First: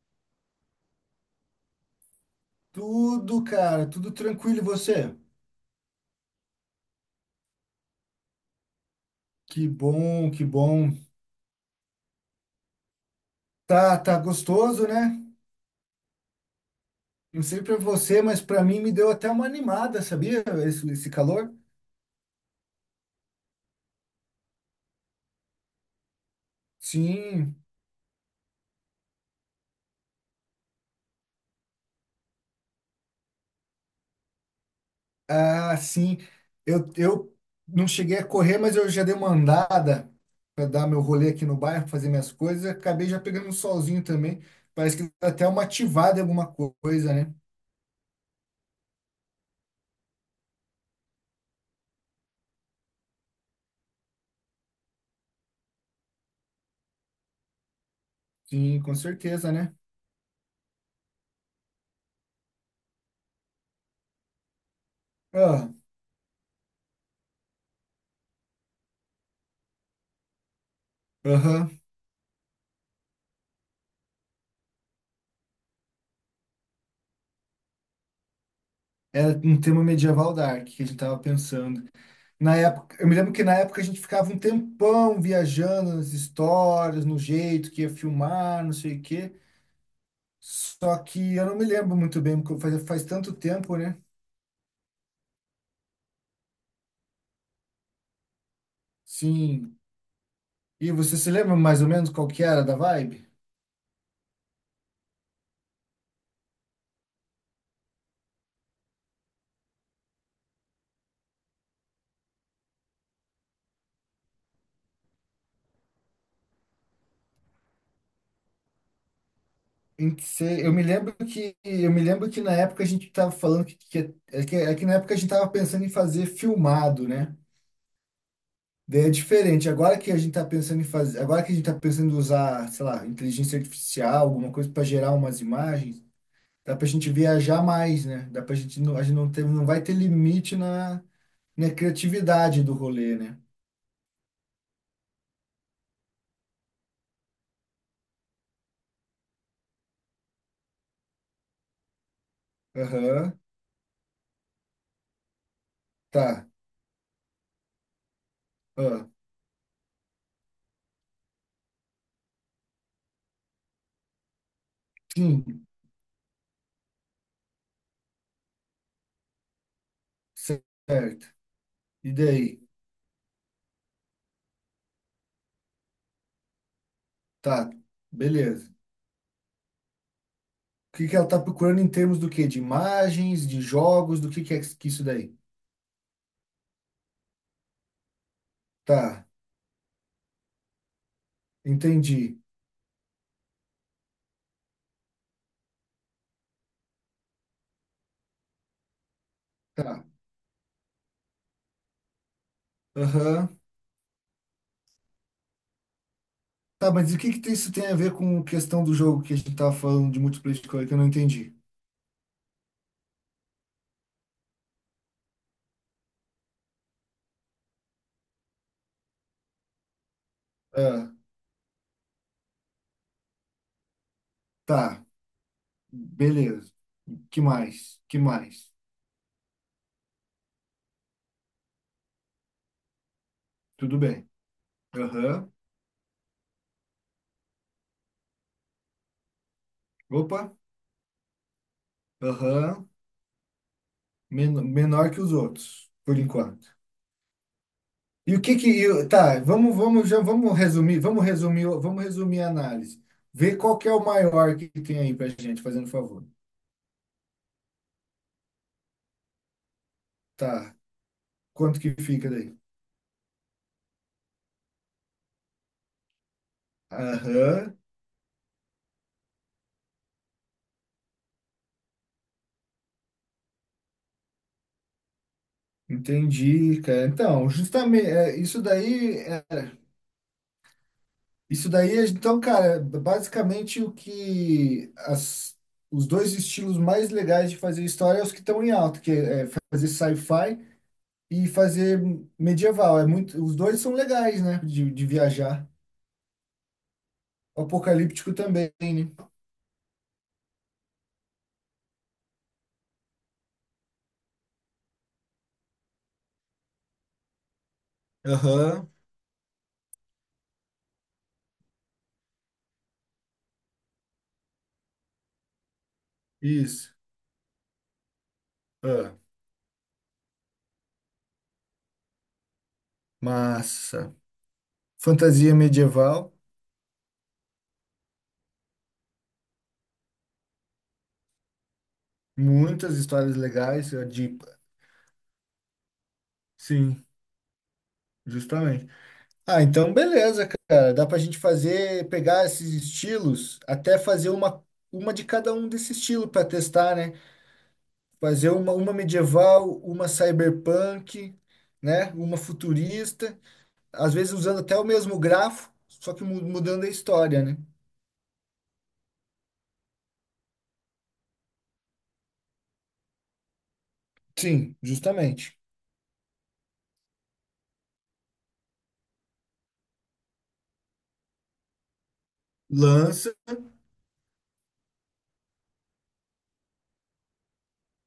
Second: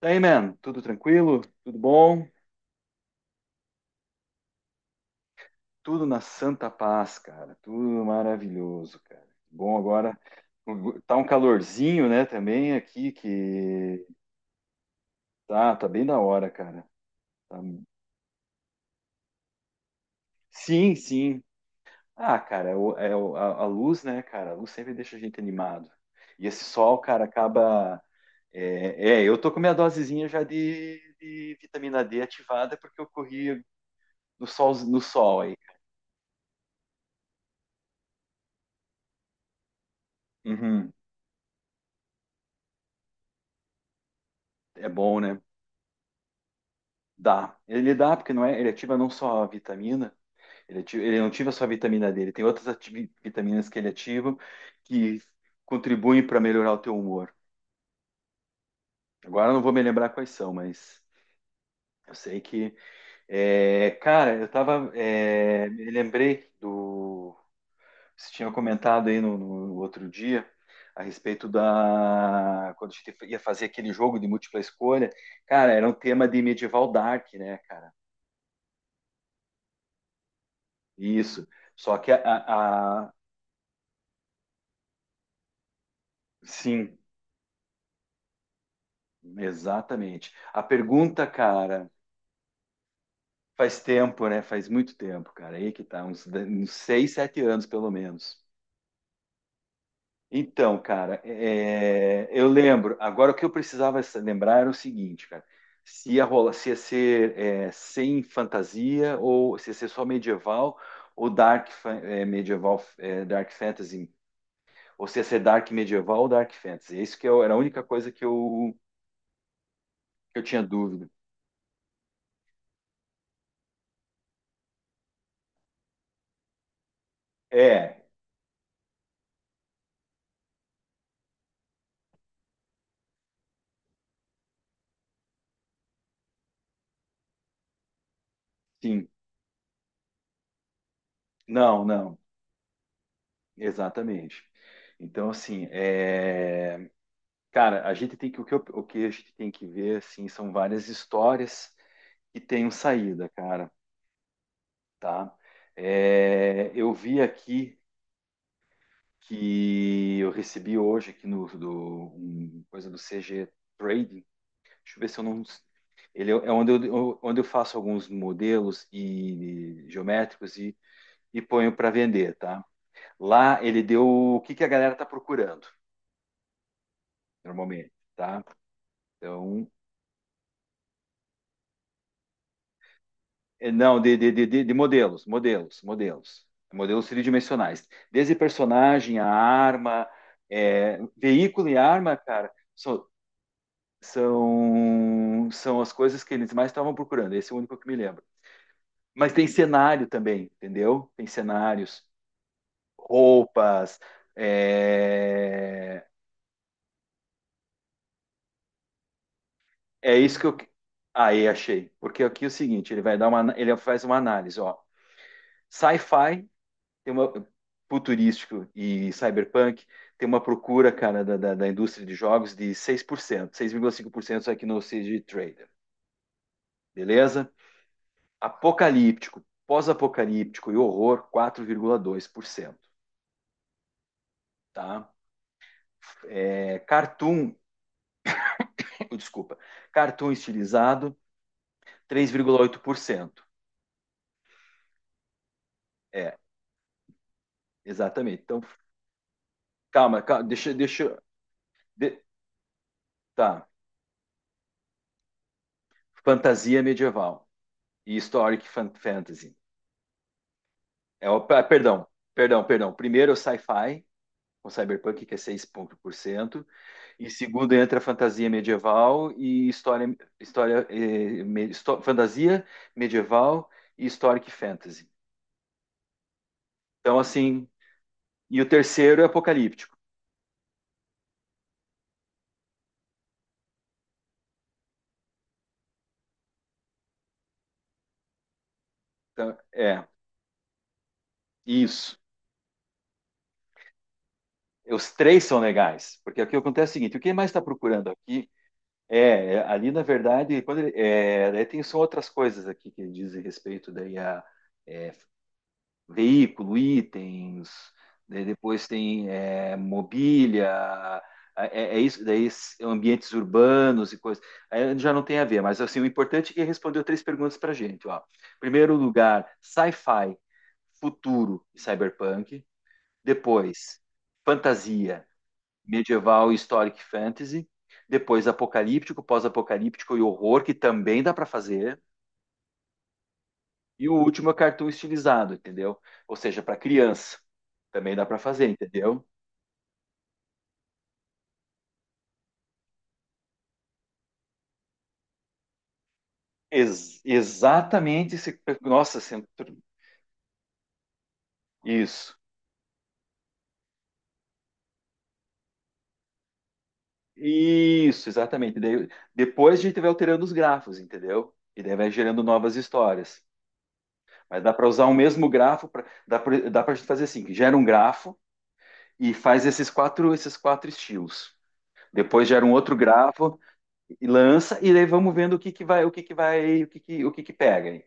Daí, man, tudo tranquilo? Tudo bom? Tudo, cara, tudo tranquilo. E você? Tudo na santa paz, cara. Tudo maravilhoso, cara. Que Bom, agora bom, que bom. tá um calorzinho, né, também aqui Tá, que tá gostoso, né? tá, bem da hora, cara. Não Tá- sei pra você, mas pra mim me deu até uma animada, sabia? Esse, Sim, esse sim. calor. Ah, cara, a luz, né, cara? A luz sempre deixa a gente animado. E esse sol, cara, Sim, acaba. Eu tô com minha dosezinha já de vitamina D ativada porque eu corri no sol, no sol aí. ah, sim. Eu não cheguei a correr, mas eu já dei uma andada pra dar Uhum. meu rolê aqui no bairro, fazer minhas coisas. Acabei já pegando um solzinho também. É Parece que bom, dá né? até uma ativada em alguma coisa, né? Dá. Ele dá porque não é, ele ativa não só a vitamina, ele, ativa- ele não ativa só a vitamina dele, tem outras ati- vitaminas que ele ativa que contribuem para melhorar o teu humor. Sim, com Agora certeza, eu não vou né? me lembrar quais são, mas eu sei que cara, eu tava Ah. me lembrei do você tinha comentado aí no outro dia a respeito Aham. da quando a gente ia fazer aquele jogo de múltipla escolha, cara, era um tema de medieval dark, né, cara? Era um tema medieval dark que a gente tava Isso. pensando. Só que Na época, eu a- me lembro que na época a gente ficava um tempão viajando nas Sim, histórias, no jeito que ia filmar, não sei o quê. exatamente. A Só pergunta, que eu não me cara, lembro muito bem, porque faz tanto tempo, faz né? tempo, né? Faz muito tempo, cara. Aí que tá, uns, de- uns seis, sete anos, pelo menos. Sim. Então, E você cara, se lembra mais ou menos qual que eu era da lembro. vibe? Agora, o que eu precisava sa- lembrar era o seguinte, cara. Se ia rolar, se ia ser sem fantasia ou se ia ser só medieval ou dark fa- é, medieval, é, dark fantasy, ou se ia ser dark medieval ou dark fantasy. Isso que eu- era a única coisa Em que que eu tinha cê- eu me dúvida. lembro que eu me lembro que na época a gente estava falando que na época a gente estava pensando em fazer filmado, né? É, Daí é diferente. Agora que a gente está pensando em fazer, agora que a gente está pensando em usar, sei lá, inteligência artificial, alguma coisa para gerar umas imagens. Dá pra gente viajar mais, né? Dá pra gente, não- a sim. gente não ter, não vai ter limite na, na Não, não. criatividade do rolê, né? Exatamente. Então, assim, cara, a gente tem que o que, eu- o que a gente tem que ver, assim, são várias histórias que tenham saída, Aham, cara, tá? tá. É, eu vi aqui Ah, que eu recebi hoje aqui no do um, coisa do CG Trading. Deixa eu ver se eu não sim, ele é onde eu faço alguns modelos e geométricos certo. e ponho para E vender, tá? daí? Lá ele deu o que que a galera tá procurando Tá, normalmente, tá? beleza. Então, O que que ela tá procurando em termos do quê? De imagens, de é, não, de, jogos, do de, de, que é de de que isso modelos, daí? modelos. Modelos tridimensionais. Desde personagem, a Tá, arma, é, veículo e arma, entendi. cara, são, são as coisas que eles mais estavam procurando. Esse é o único que me lembro. Mas tem Tá, cenário também, entendeu? Tem cenários, aham. roupas. É, Tá, mas o que que isso tem a ver com a questão do jogo que a gente tava falando é de isso que múltipla eu. escolha que eu não Aí entendi? achei. Porque aqui é o seguinte: ele vai dar uma. Ele faz uma análise, ó. Sci-fi tem uma futurístico e cyberpunk, tem uma procura, Ah, cara, da indústria de jogos de 6%, 6,5% aqui no tá, CG Trader, beleza. Que beleza? mais? Que mais? Apocalíptico, pós-apocalíptico e horror, 4,2%, Tudo bem. tá? Aham. É, cartoon, desculpa, cartoon Opa. estilizado, três vírgula oito Aham. por cento Men- Menor que os outros, por É, enquanto. E o exatamente. que Então, que eu- tá, vamos vamos já calma, calma vamos resumir, vamos resumir, vamos de, resumir a análise. Vê tá. qual que é o maior que tem aí pra gente, fazendo favor. Fantasia medieval e historic fantasy. Tá. É o, ah, Quanto que perdão, fica daí? perdão. Primeiro é o sci-fi, com cyberpunk, que é 6%. E segundo Aham. entra a fantasia medieval e história, fantasia medieval e historic fantasy. Entendi, cara. Então, Então, assim, justamente, e o terceiro é é. apocalíptico. Isso daí, então, cara, basicamente o que as, os dois estilos mais legais de fazer história é os que estão em alta, que é Então, fazer é, sci-fi e fazer isso. medieval. É muito, os dois são legais, né? De Os três são viajar. legais, porque o que acontece é o seguinte: o que mais está procurando Apocalíptico aqui também, né? Ali, na verdade, quando ele- é, daí tem são outras coisas aqui que dizem respeito daí a é, veículo, itens, daí depois Aham, tem é, mobília, é isso, daí ambientes urbanos e coisas. Aí já não tem a ver, mas assim, o importante é que ele isso. respondeu três perguntas para a gente. Ó. Primeiro Ah, lugar, sci-fi, futuro e cyberpunk. Depois, massa. fantasia, Fantasia medieval, medieval e historic fantasy. Depois, apocalíptico, pós-apocalíptico e horror, que também dá para fazer. muitas histórias legais. É E o de, último é cartoon estilizado, entendeu? Ou seja, para sim, criança. Também dá para fazer, justamente. entendeu? Ah, então beleza, cara. Dá pra gente fazer, pegar esses estilos, até fazer uma de cada um desse estilo pra testar, né? Ex- exatamente. Fazer Esse, uma nossa, centro- medieval, uma cyberpunk, né? isso. Uma futurista, às vezes usando até o mesmo grafo, só que mu- mudando a história, né? Isso, exatamente. Daí, depois a gente vai alterando os grafos, entendeu? E daí vai gerando novas histórias. Mas dá Sim, para usar o mesmo justamente. grafo, pra, dá para dá para gente fazer assim, que gera um grafo e faz esses quatro estilos. Depois gera um outro Lança, grafo e lança, e daí vamos vendo o que que pega.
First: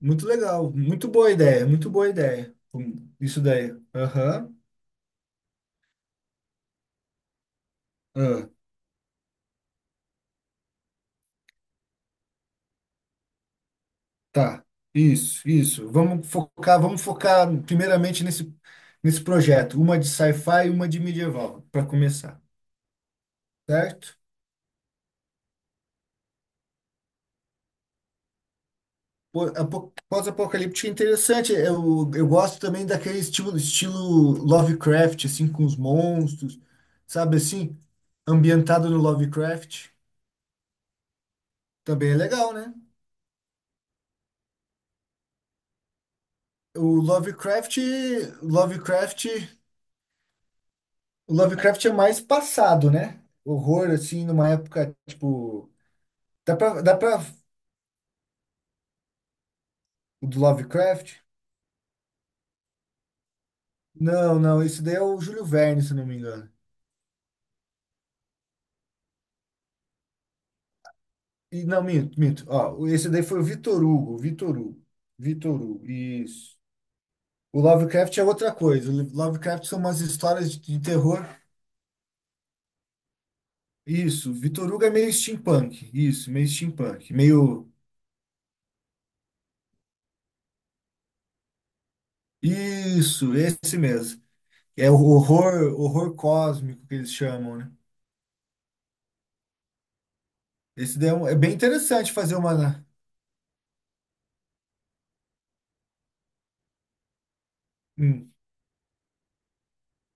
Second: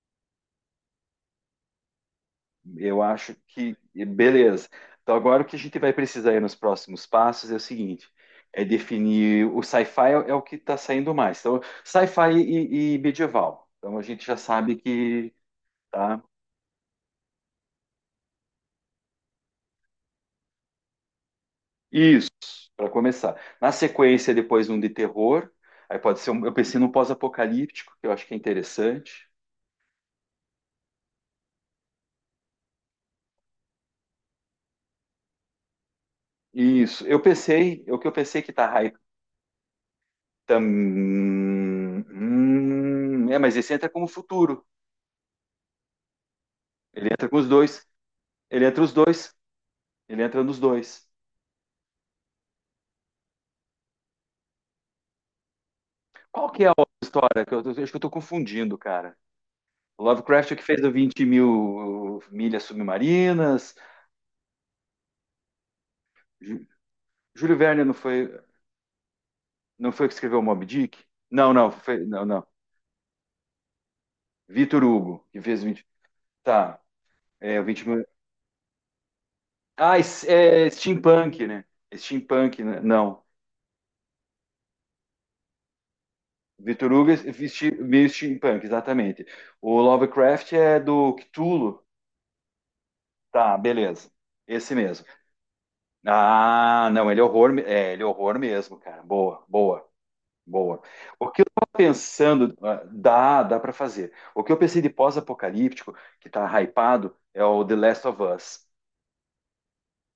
muito legal, muito boa ideia, muito boa ideia. Eu acho Isso daí. que. Aham. Beleza. Então, agora o que a gente vai precisar aí nos próximos passos é o seguinte: é definir. O sci-fi é o que está saindo mais. Então, sci-fi e medieval. Então, a gente já Tá, sabe que. isso, isso. Tá? Vamos focar primeiramente nesse projeto, uma de sci-fi e uma de medieval, para Isso, começar, para começar. Na certo? sequência, depois um de terror. Aí pode ser um, eu pensei num pós-apocalíptico, que eu acho que é interessante. Pô, apo- Pós-apocalíptico é interessante, eu gosto também daquele estilo, estilo Lovecraft, assim, com os monstros, Isso, eu sabe assim? pensei, o que eu pensei que tá Ambientado hype no Lovecraft, também também é legal, né? é, mas esse entra como futuro. O Ele entra com os Lovecraft, dois. Ele entra os Lovecraft, dois. Ele entra nos dois. o Lovecraft é mais passado, né? Horror, assim, numa época, tipo... Qual Dá que é a pra, outra dá pra história? Que eu acho que eu tô confundindo, cara. O O do Lovecraft é o que fez o Lovecraft? 20 mil milhas submarinas. Não, não, esse daí é o Júlio Verne, se não me engano. Jú- Júlio Verne não foi, não foi o que escreveu o Moby Dick? Não, E, não, não, foi, minto, não, minto. não. Ó, esse daí foi o Vitor Hugo, Vitor Vitor Hugo. Hugo, que Vitor fez Hugo, 20. isso. Tá, é O o 20 mil. Lovecraft é outra coisa. O Lovecraft são Ah, umas es- histórias é de terror. steampunk, né? Steampunk, né? Não. Isso, Vitor Hugo é meio steampunk. Isso, meio Vitor Hugo steampunk. é Meio. vesti- meio steampunk, exatamente. O Lovecraft é do Cthulhu. Isso, Tá, esse beleza. mesmo. Esse É o mesmo. horror, horror cósmico Ah, que não, eles ele é horror, chamam, me- né? é, ele é horror mesmo, cara. Boa, boa. Esse daí é, um- O é que eu bem tava interessante fazer pensando, ah, uma. Dá para fazer. O que eu pensei de pós-apocalíptico, que tá hypado, é o The Last of Hum, Us.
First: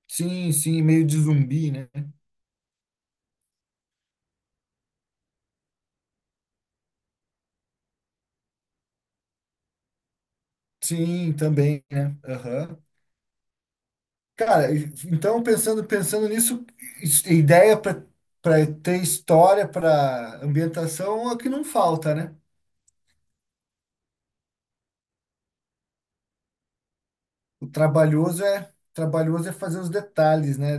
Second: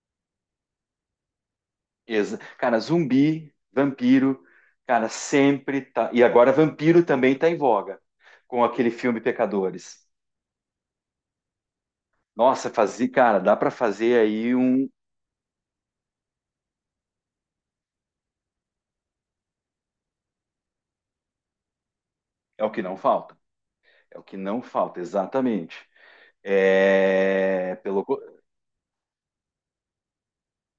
sim, sim, meio de zumbi, né? Ex- Cara, zumbi, vampiro, cara, sempre tá. E agora vampiro também tá em voga, com aquele filme Pecadores. Sim, também, né? Nossa, Aham. fazer, cara, dá para fazer aí Cara, um. então pensando nisso, is- ideia para para ter história, para ambientação é o que não falta, né? É o que não falta. É o que não falta, exatamente. O É, pelo, co- trabalhoso é fazer os detalhes, né?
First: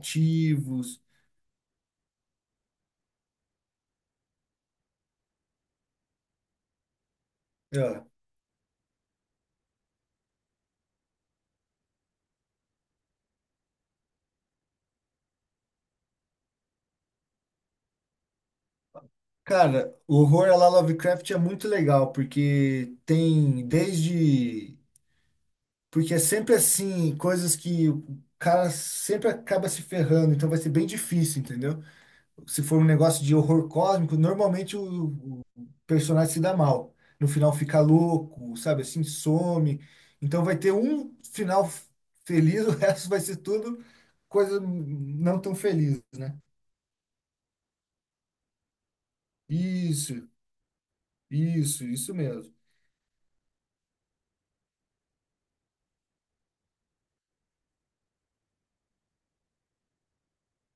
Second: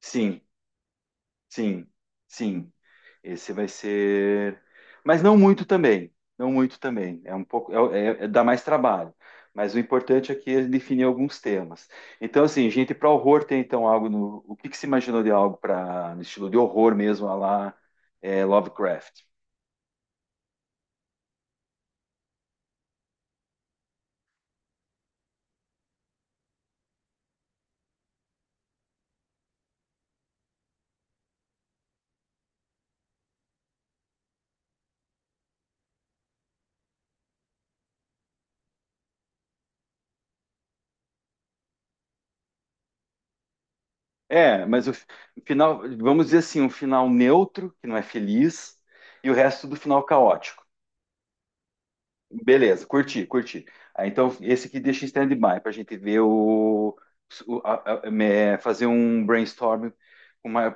sim, Sim, sim. Esse vai ser. Mas não muito também. Não muito também. É um pouco. É. Dá mais trabalho. Mas o importante aqui é definir alguns temas. Então, assim, gente, para horror tem então algo no. O que que se imaginou de algo para no estilo de horror mesmo, a lá Lovecraft? Cara, o horror à la Lovecraft é muito legal porque tem desde porque é sempre assim, coisas que o cara sempre acaba se ferrando, então vai ser bem difícil, entendeu? Se for um negócio de horror cósmico, normalmente o personagem se dá mal. No final fica louco, sabe? Assim, some. Então vai ter um final f- feliz, o resto vai ser tudo coisa É, mas o fi- não o tão final, feliz, vamos né? dizer assim, um final neutro, que não é feliz, e o resto do final Isso, caótico. isso mesmo. Beleza, curti, curti. Ah, então, esse aqui deixa em stand-by para a gente ver é, fazer um brainstorm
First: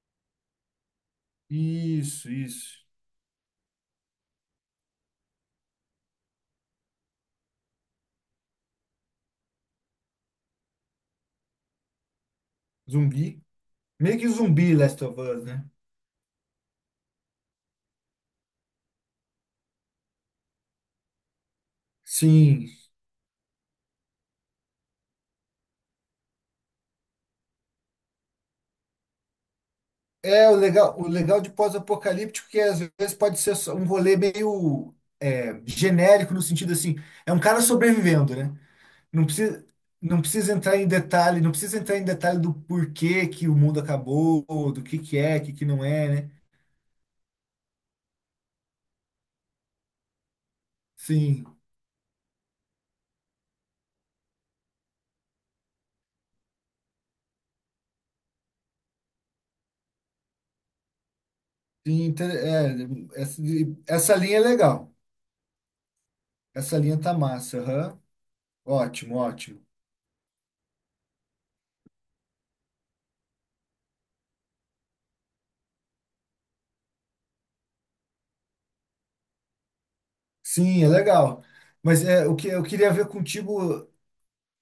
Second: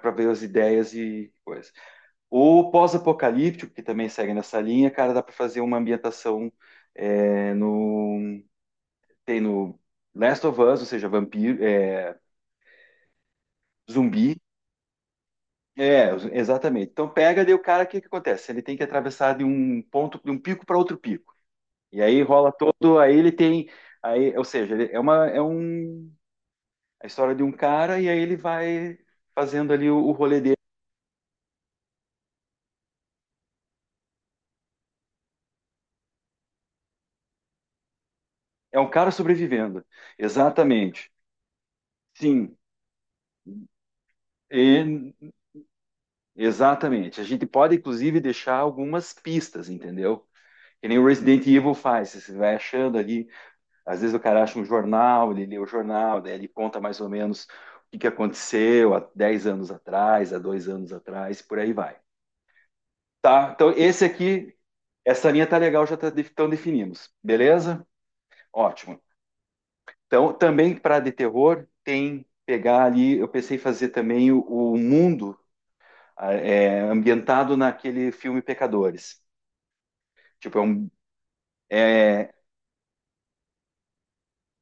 para ver as ideias e coisa. Isso, O isso. pós-apocalíptico, que também segue nessa linha, cara, dá para fazer uma ambientação é, no, tem no Last of Us, ou seja, vampiro, é, Zumbi. Meio que zumbi. zumbi Last of Us, né? É, exatamente. Então pega daí o cara, o que que acontece? Ele tem que atravessar de um ponto, de um pico para outro pico. E aí rola Sim, todo, aí ele tem, aí, ou seja, ele- é uma, é um, a história de um cara e aí ele vai fazendo ali o rolê é, dele. O legal de pós-apocalíptico é que às vezes pode ser só um rolê meio é, genérico no sentido assim, é um cara sobrevivendo, né? É um cara Não precisa, sobrevivendo. não precisa entrar em Exatamente. detalhe, não precisa entrar em detalhe do Sim. porquê que o mundo acabou, do que E- é, o que que não é, né? exatamente. A gente pode, inclusive, deixar algumas pistas, entendeu? Que nem o Resident Sim, Evil faz. Você vai achando ali, às vezes o cara acha um jornal, ele lê o jornal, daí ele conta mais ou menos o que que aconteceu há 10 anos atrás, há 2 anos atrás, por aí vai. sim, inter- é, essa, Tá, então esse essa linha é aqui, legal. essa linha tá legal, já tá, de- então Essa linha definimos, tá massa, beleza? aham. Ótimo. Ótimo, ótimo. Então, também para de terror, tem pegar ali, eu pensei em fazer também o mundo ah, é, ambientado naquele filme Pecadores. Tipo, é, Sim, é um, legal. Mas é, é o que eu queria ver contigo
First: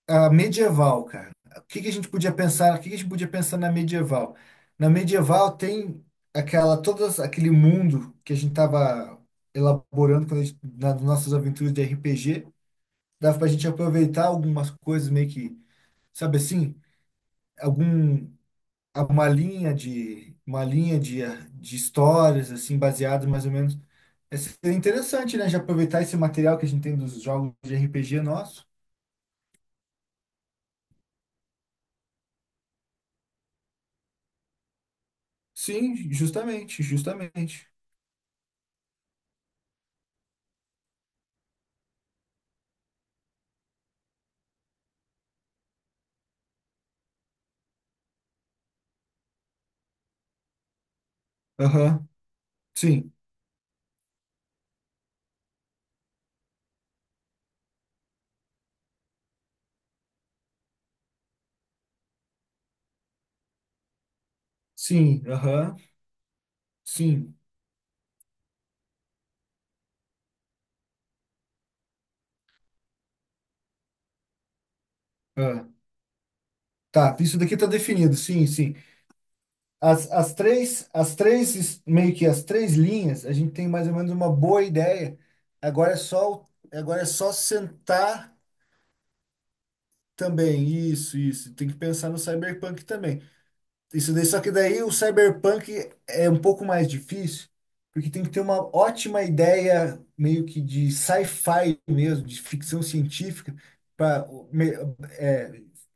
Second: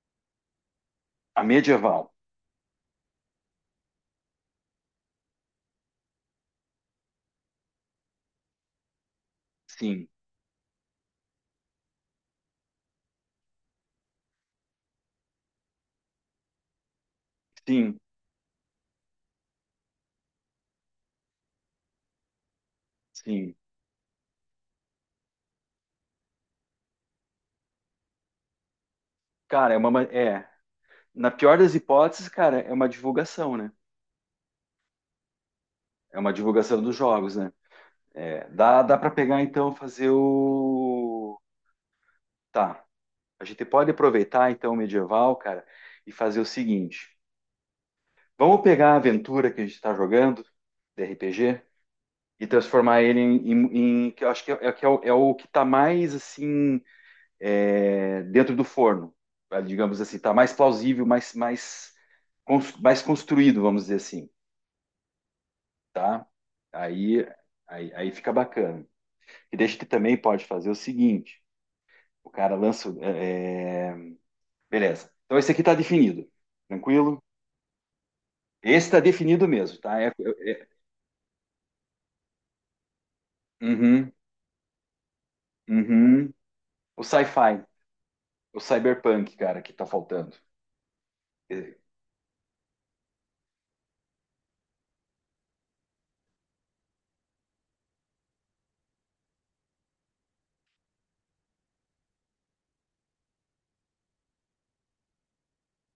A medieval, cara. a O que que a gente medieval. podia pensar? O que que a gente podia pensar na medieval? Na medieval tem aquela todas aquele mundo que a gente estava Sim, elaborando quando a gente, nas nossas aventuras de RPG, dava para a gente aproveitar algumas coisas meio que, sabe assim, sim, algum uma linha de histórias assim baseadas mais ou sim. menos. É seria interessante, né? De aproveitar esse material que a gente tem dos jogos de RPG nosso. Cara, é uma, ma- é, na pior das hipóteses, cara, é uma divulgação, né? Sim, É uma divulgação justamente, dos jogos, né? justamente. É, dá para pegar então fazer o Tá. A gente pode aproveitar então o medieval, cara, e fazer o seguinte: vamos pegar a aventura que a gente está jogando, de RPG, Aham, e transformar sim, ele em, em- em- que eu acho que é, é o, é o que está mais assim é, dentro do forno, tá? Digamos assim, está mais plausível, mais mais construído, vamos dizer assim, sim, aham, tá? Aí sim. Aí fica bacana. E daí a gente também pode fazer o seguinte: o cara lança, beleza? Então esse aqui Ah. está definido, Tá, tranquilo? isso daqui tá definido, sim, sim. Esse está definido mesmo, tá? As, as três, es- meio que as três linhas, a gente tem mais ou menos Uhum, uma boa ideia. Agora é uhum. só, o- agora O é só sci-fi, sentar o cyberpunk, cara, que tá faltando. também, isso, isso. Tem que É, pensar no cyberpunk também. Isso daí, só que daí o cyberpunk é um pouco mais difícil, porque tem que ter uma ótima ideia meio que de sci-fi mesmo, de ficção científica, para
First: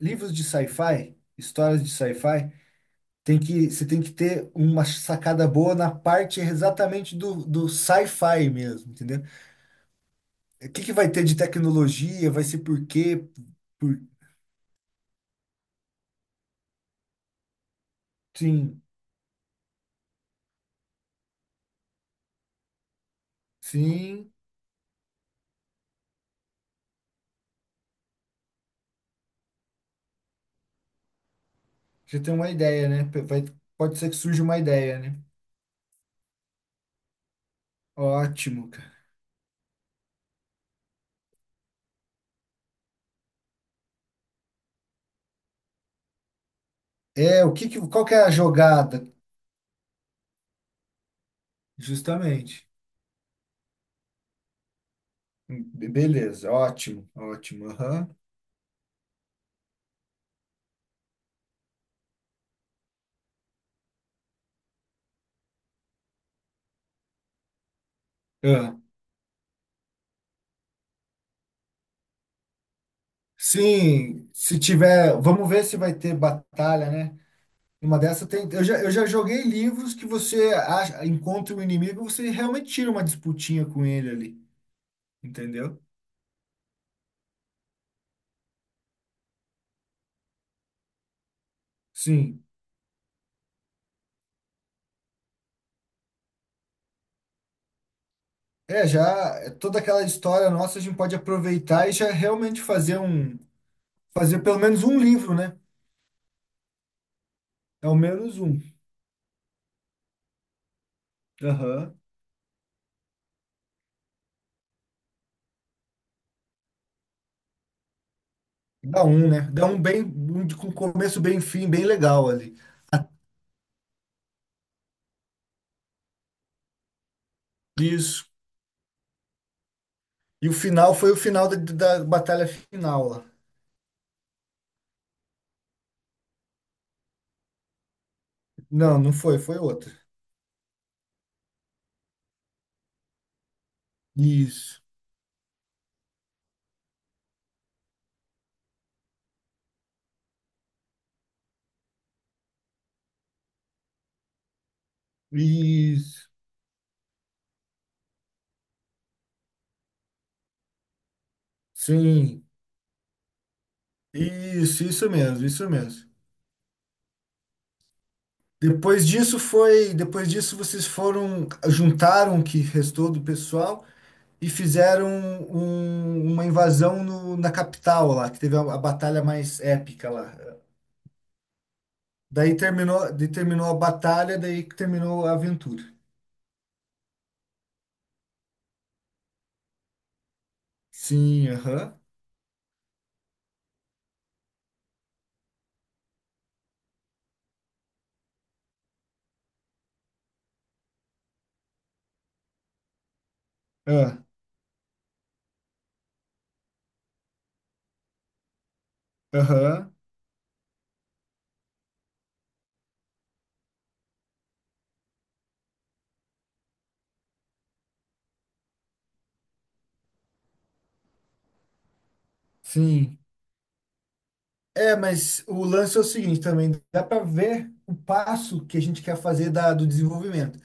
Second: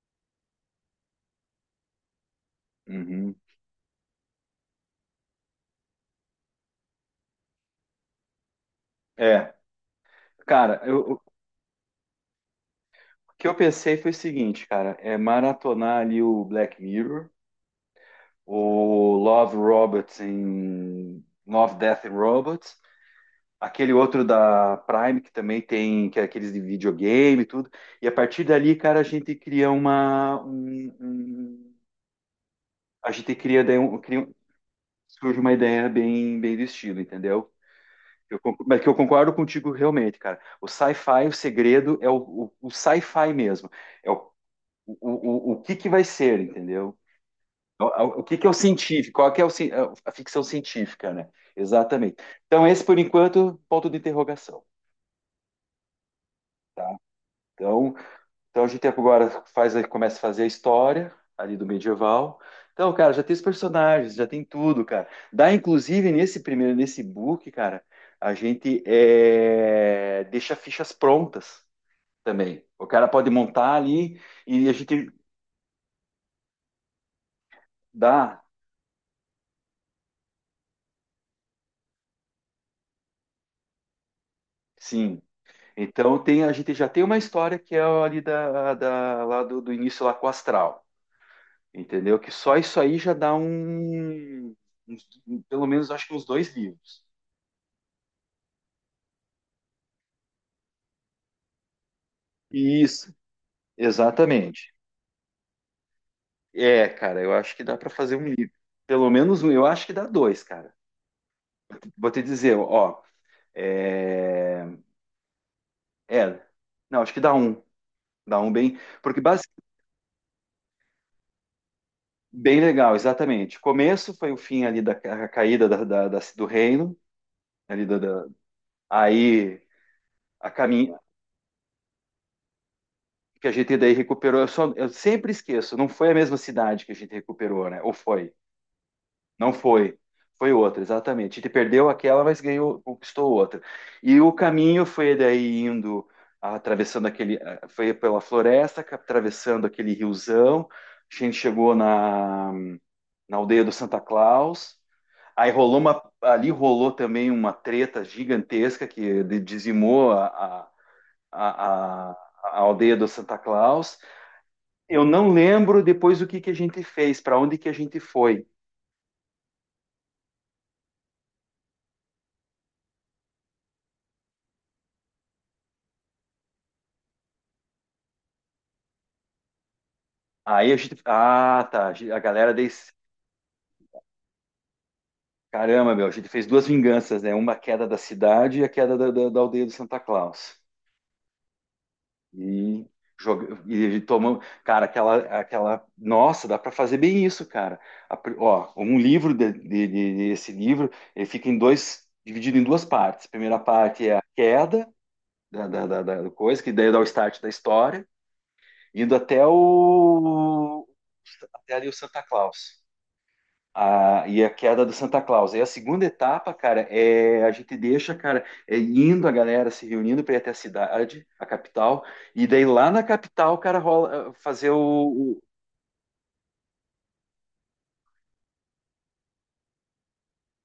livros de sci-fi, histórias de sci-fi, uhum. tem que você tem que ter uma sacada boa na parte exatamente do, do sci-fi mesmo, entendeu? É, O que cara, que vai eu- o ter de tecnologia, vai ser por quê? que eu pensei Por, foi o seguinte, cara, é maratonar ali o Black Mirror, sim, o Love Robots em Love, Death and Robots, aquele outro sim, da Prime que também tem que é aqueles de videogame e tudo. E a partir dali, cara, a gente cria uma um- um- já tem uma ideia, né? a gente Vai, cria daí pode um, ser que cria surja uma ideia, né? surge uma ideia bem, bem do estilo, entendeu? Eu, conc- Ótimo, mas que cara. eu concordo contigo realmente, cara. O sci-fi, o segredo é o sci-fi mesmo. É o, o, o que que vai ser, entendeu? É, o que que, É O, é qual que é o a que que é o jogada? científico? Qual que é o, ci- a ficção científica, né? Exatamente. Então, Justamente. esse, por enquanto, ponto de interrogação, Be- Beleza, tá? ótimo, ótimo. Então, Aham. Então a gente agora faz, começa a fazer a história ali do medieval. Então, cara, já tem os personagens, já tem tudo, cara. Dá, inclusive, nesse primeiro, nesse book, cara, a Ah, gente deixa fichas prontas também. O cara pode montar ali sim, se e a gente tiver, vamos ver se vai ter batalha, né? Uma dessa dá, tem. Eu já joguei livros que você acha, encontra o inimigo, você realmente tira uma disputinha com ele ali, sim. entendeu? Então tem, a gente já tem uma história que é ali lá do início lá com o Astral, entendeu? Que Sim. só isso aí já dá uns- pelo menos acho que uns dois livros. É, já é toda aquela história nossa a gente pode aproveitar e já realmente fazer Isso. um, fazer pelo Exatamente. menos um livro, né? É, cara, eu acho que dá É para o fazer um menos livro. um. Pelo menos um, eu acho que dá dois, cara. Aham. Vou te dizer, ó, é, é, não, acho que dá um bem, Dá porque um, né? Dá um bem, um de- com um começo, bem, fim, bem legal ali. bem legal, exatamente. Começo foi o fim ali da a caída do reino, ali Isso. Aí E a o final caminho foi o final da, da batalha final lá. que a gente daí recuperou. Eu sempre esqueço, não foi a mesma cidade que a gente recuperou, né? Ou foi? Não, não foi, Não foi outra. foi. Foi outra, exatamente. Ele perdeu aquela, mas ganhou, conquistou outra. E o Isso, caminho foi daí indo, atravessando foi pela floresta, atravessando aquele riozão. A gente chegou na aldeia do Santa Claus. Aí rolou isso, ali rolou também uma treta gigantesca que dizimou a, a, a, a sim, a aldeia do Santa Claus. isso, Eu isso não mesmo, isso lembro mesmo. depois o que que a gente fez, para onde que a gente foi. Depois disso foi, depois disso vocês foram, juntaram o que restou do pessoal e fizeram um- uma invasão no- na capital lá, que teve a batalha mais épica lá. Aí a gente. Ah, tá. A galera desse. Daí terminou a batalha, daí que terminou a aventura. Caramba, meu, a gente fez duas vinganças, né? Uma queda da cidade e a queda da aldeia do Santa Claus. Sim, aham. E, e a gente tomou. Cara, aquela, aquela. Nossa, dá para fazer bem isso, cara. Ó, um livro esse livro, ele fica em dois, dividido em duas partes. A primeira parte é a Ah, queda da coisa, que daí dá o start da história, indo até aham. o, até ali o Santa Claus. E a queda do Santa Claus. E a segunda etapa, cara, é a gente deixa, cara, é indo a galera se reunindo para ir até a cidade, a capital, e daí lá na Sim. capital, cara, rola fazer É, o- mas o lance é o seguinte também, dá para ver o passo que a gente quer fazer da, do desenvolvimento.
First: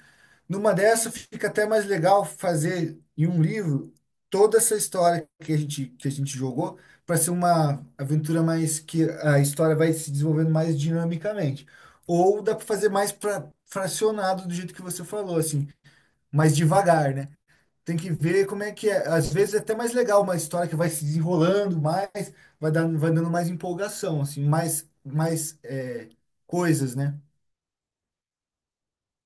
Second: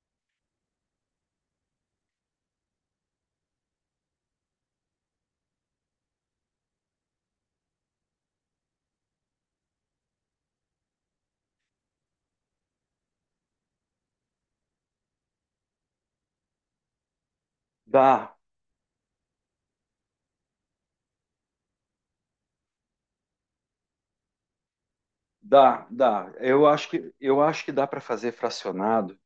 Numa dessa fica até mais legal fazer em um livro toda essa história que a gente jogou para ser uma aventura mais que a história vai se desenvolvendo mais dinamicamente. Ou dá para fazer mais pra, fracionado do jeito que você falou, assim, mais devagar, né? Tem que dá, ver como é que é. Às vezes é até mais legal uma história que vai se desenrolando mais, vai dando mais empolgação, assim, mais, mais dá, é, dá. Eu acho coisas, que né? eu acho que dá para fazer fracionado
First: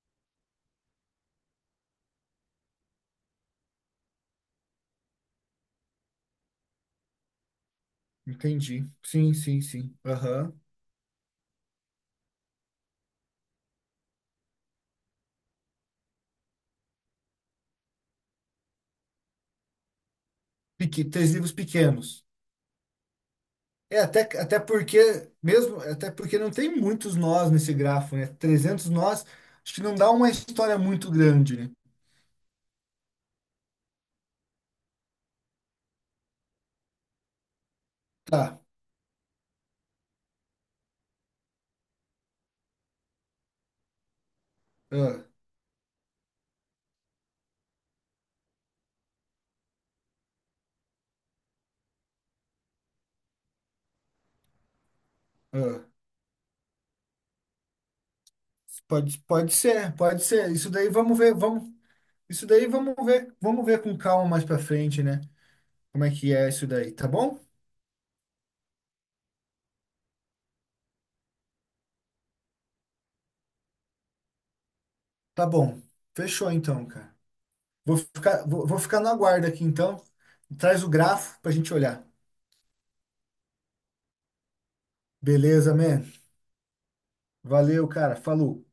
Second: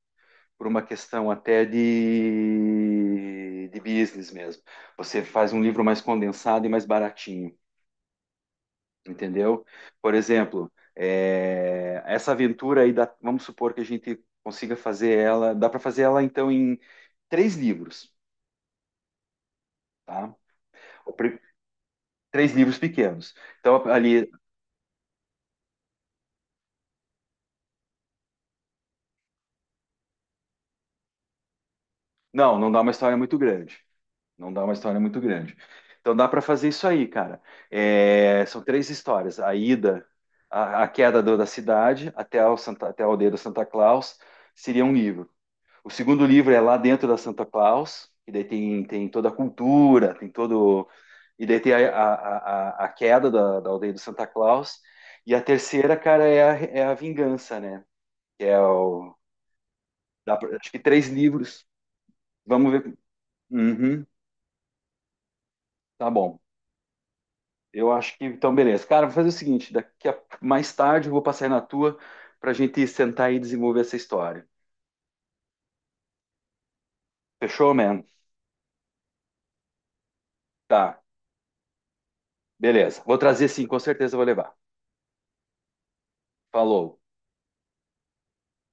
por uma questão até de business mesmo. Você faz um livro mais condensado e mais baratinho, Entendi. Sim, sim, entendeu? sim. Por Aham. exemplo, essa aventura aí, vamos supor que a gente consiga fazer ela, dá para fazer ela então em três livros, tá? Peque- O Três pri- livros pequenos. três livros pequenos. Então É, até, ali, até porque, mesmo, até porque não tem muitos nós nesse grafo, né? 300 nós, acho que não dá uma história muito grande, né? não, não dá uma história muito grande, não dá uma história muito grande. Então dá para fazer isso aí, cara. É, Tá. são três histórias: a ida, a queda da cidade até a aldeia do Santa Claus seria um Ah, livro. O segundo livro é lá dentro da Santa Claus, e daí tem, toda a cultura, tem todo. E daí tem a queda da aldeia do Santa Claus. E a ah. terceira, cara, a Vingança, né? Que é o. Pode, pode ser, pode dá ser. pra- Isso acho que daí três vamos ver, livros. vamos, isso daí Vamos ver. Vamos ver com Uhum, calma mais pra frente, né? Como tá é que bom. é isso daí, tá bom? Eu acho que. Então, beleza. Cara, vou fazer o seguinte: daqui a mais tarde eu vou passar aí na tua pra gente sentar e desenvolver essa história. Tá bom. Fechou então, cara. Fechou, Vou man? ficar, vou, vou ficar no aguardo aqui então. Traz o Tá, grafo pra gente olhar. beleza. Vou trazer sim, com certeza eu vou levar. Beleza, man? Falou. Valeu, cara. Falou.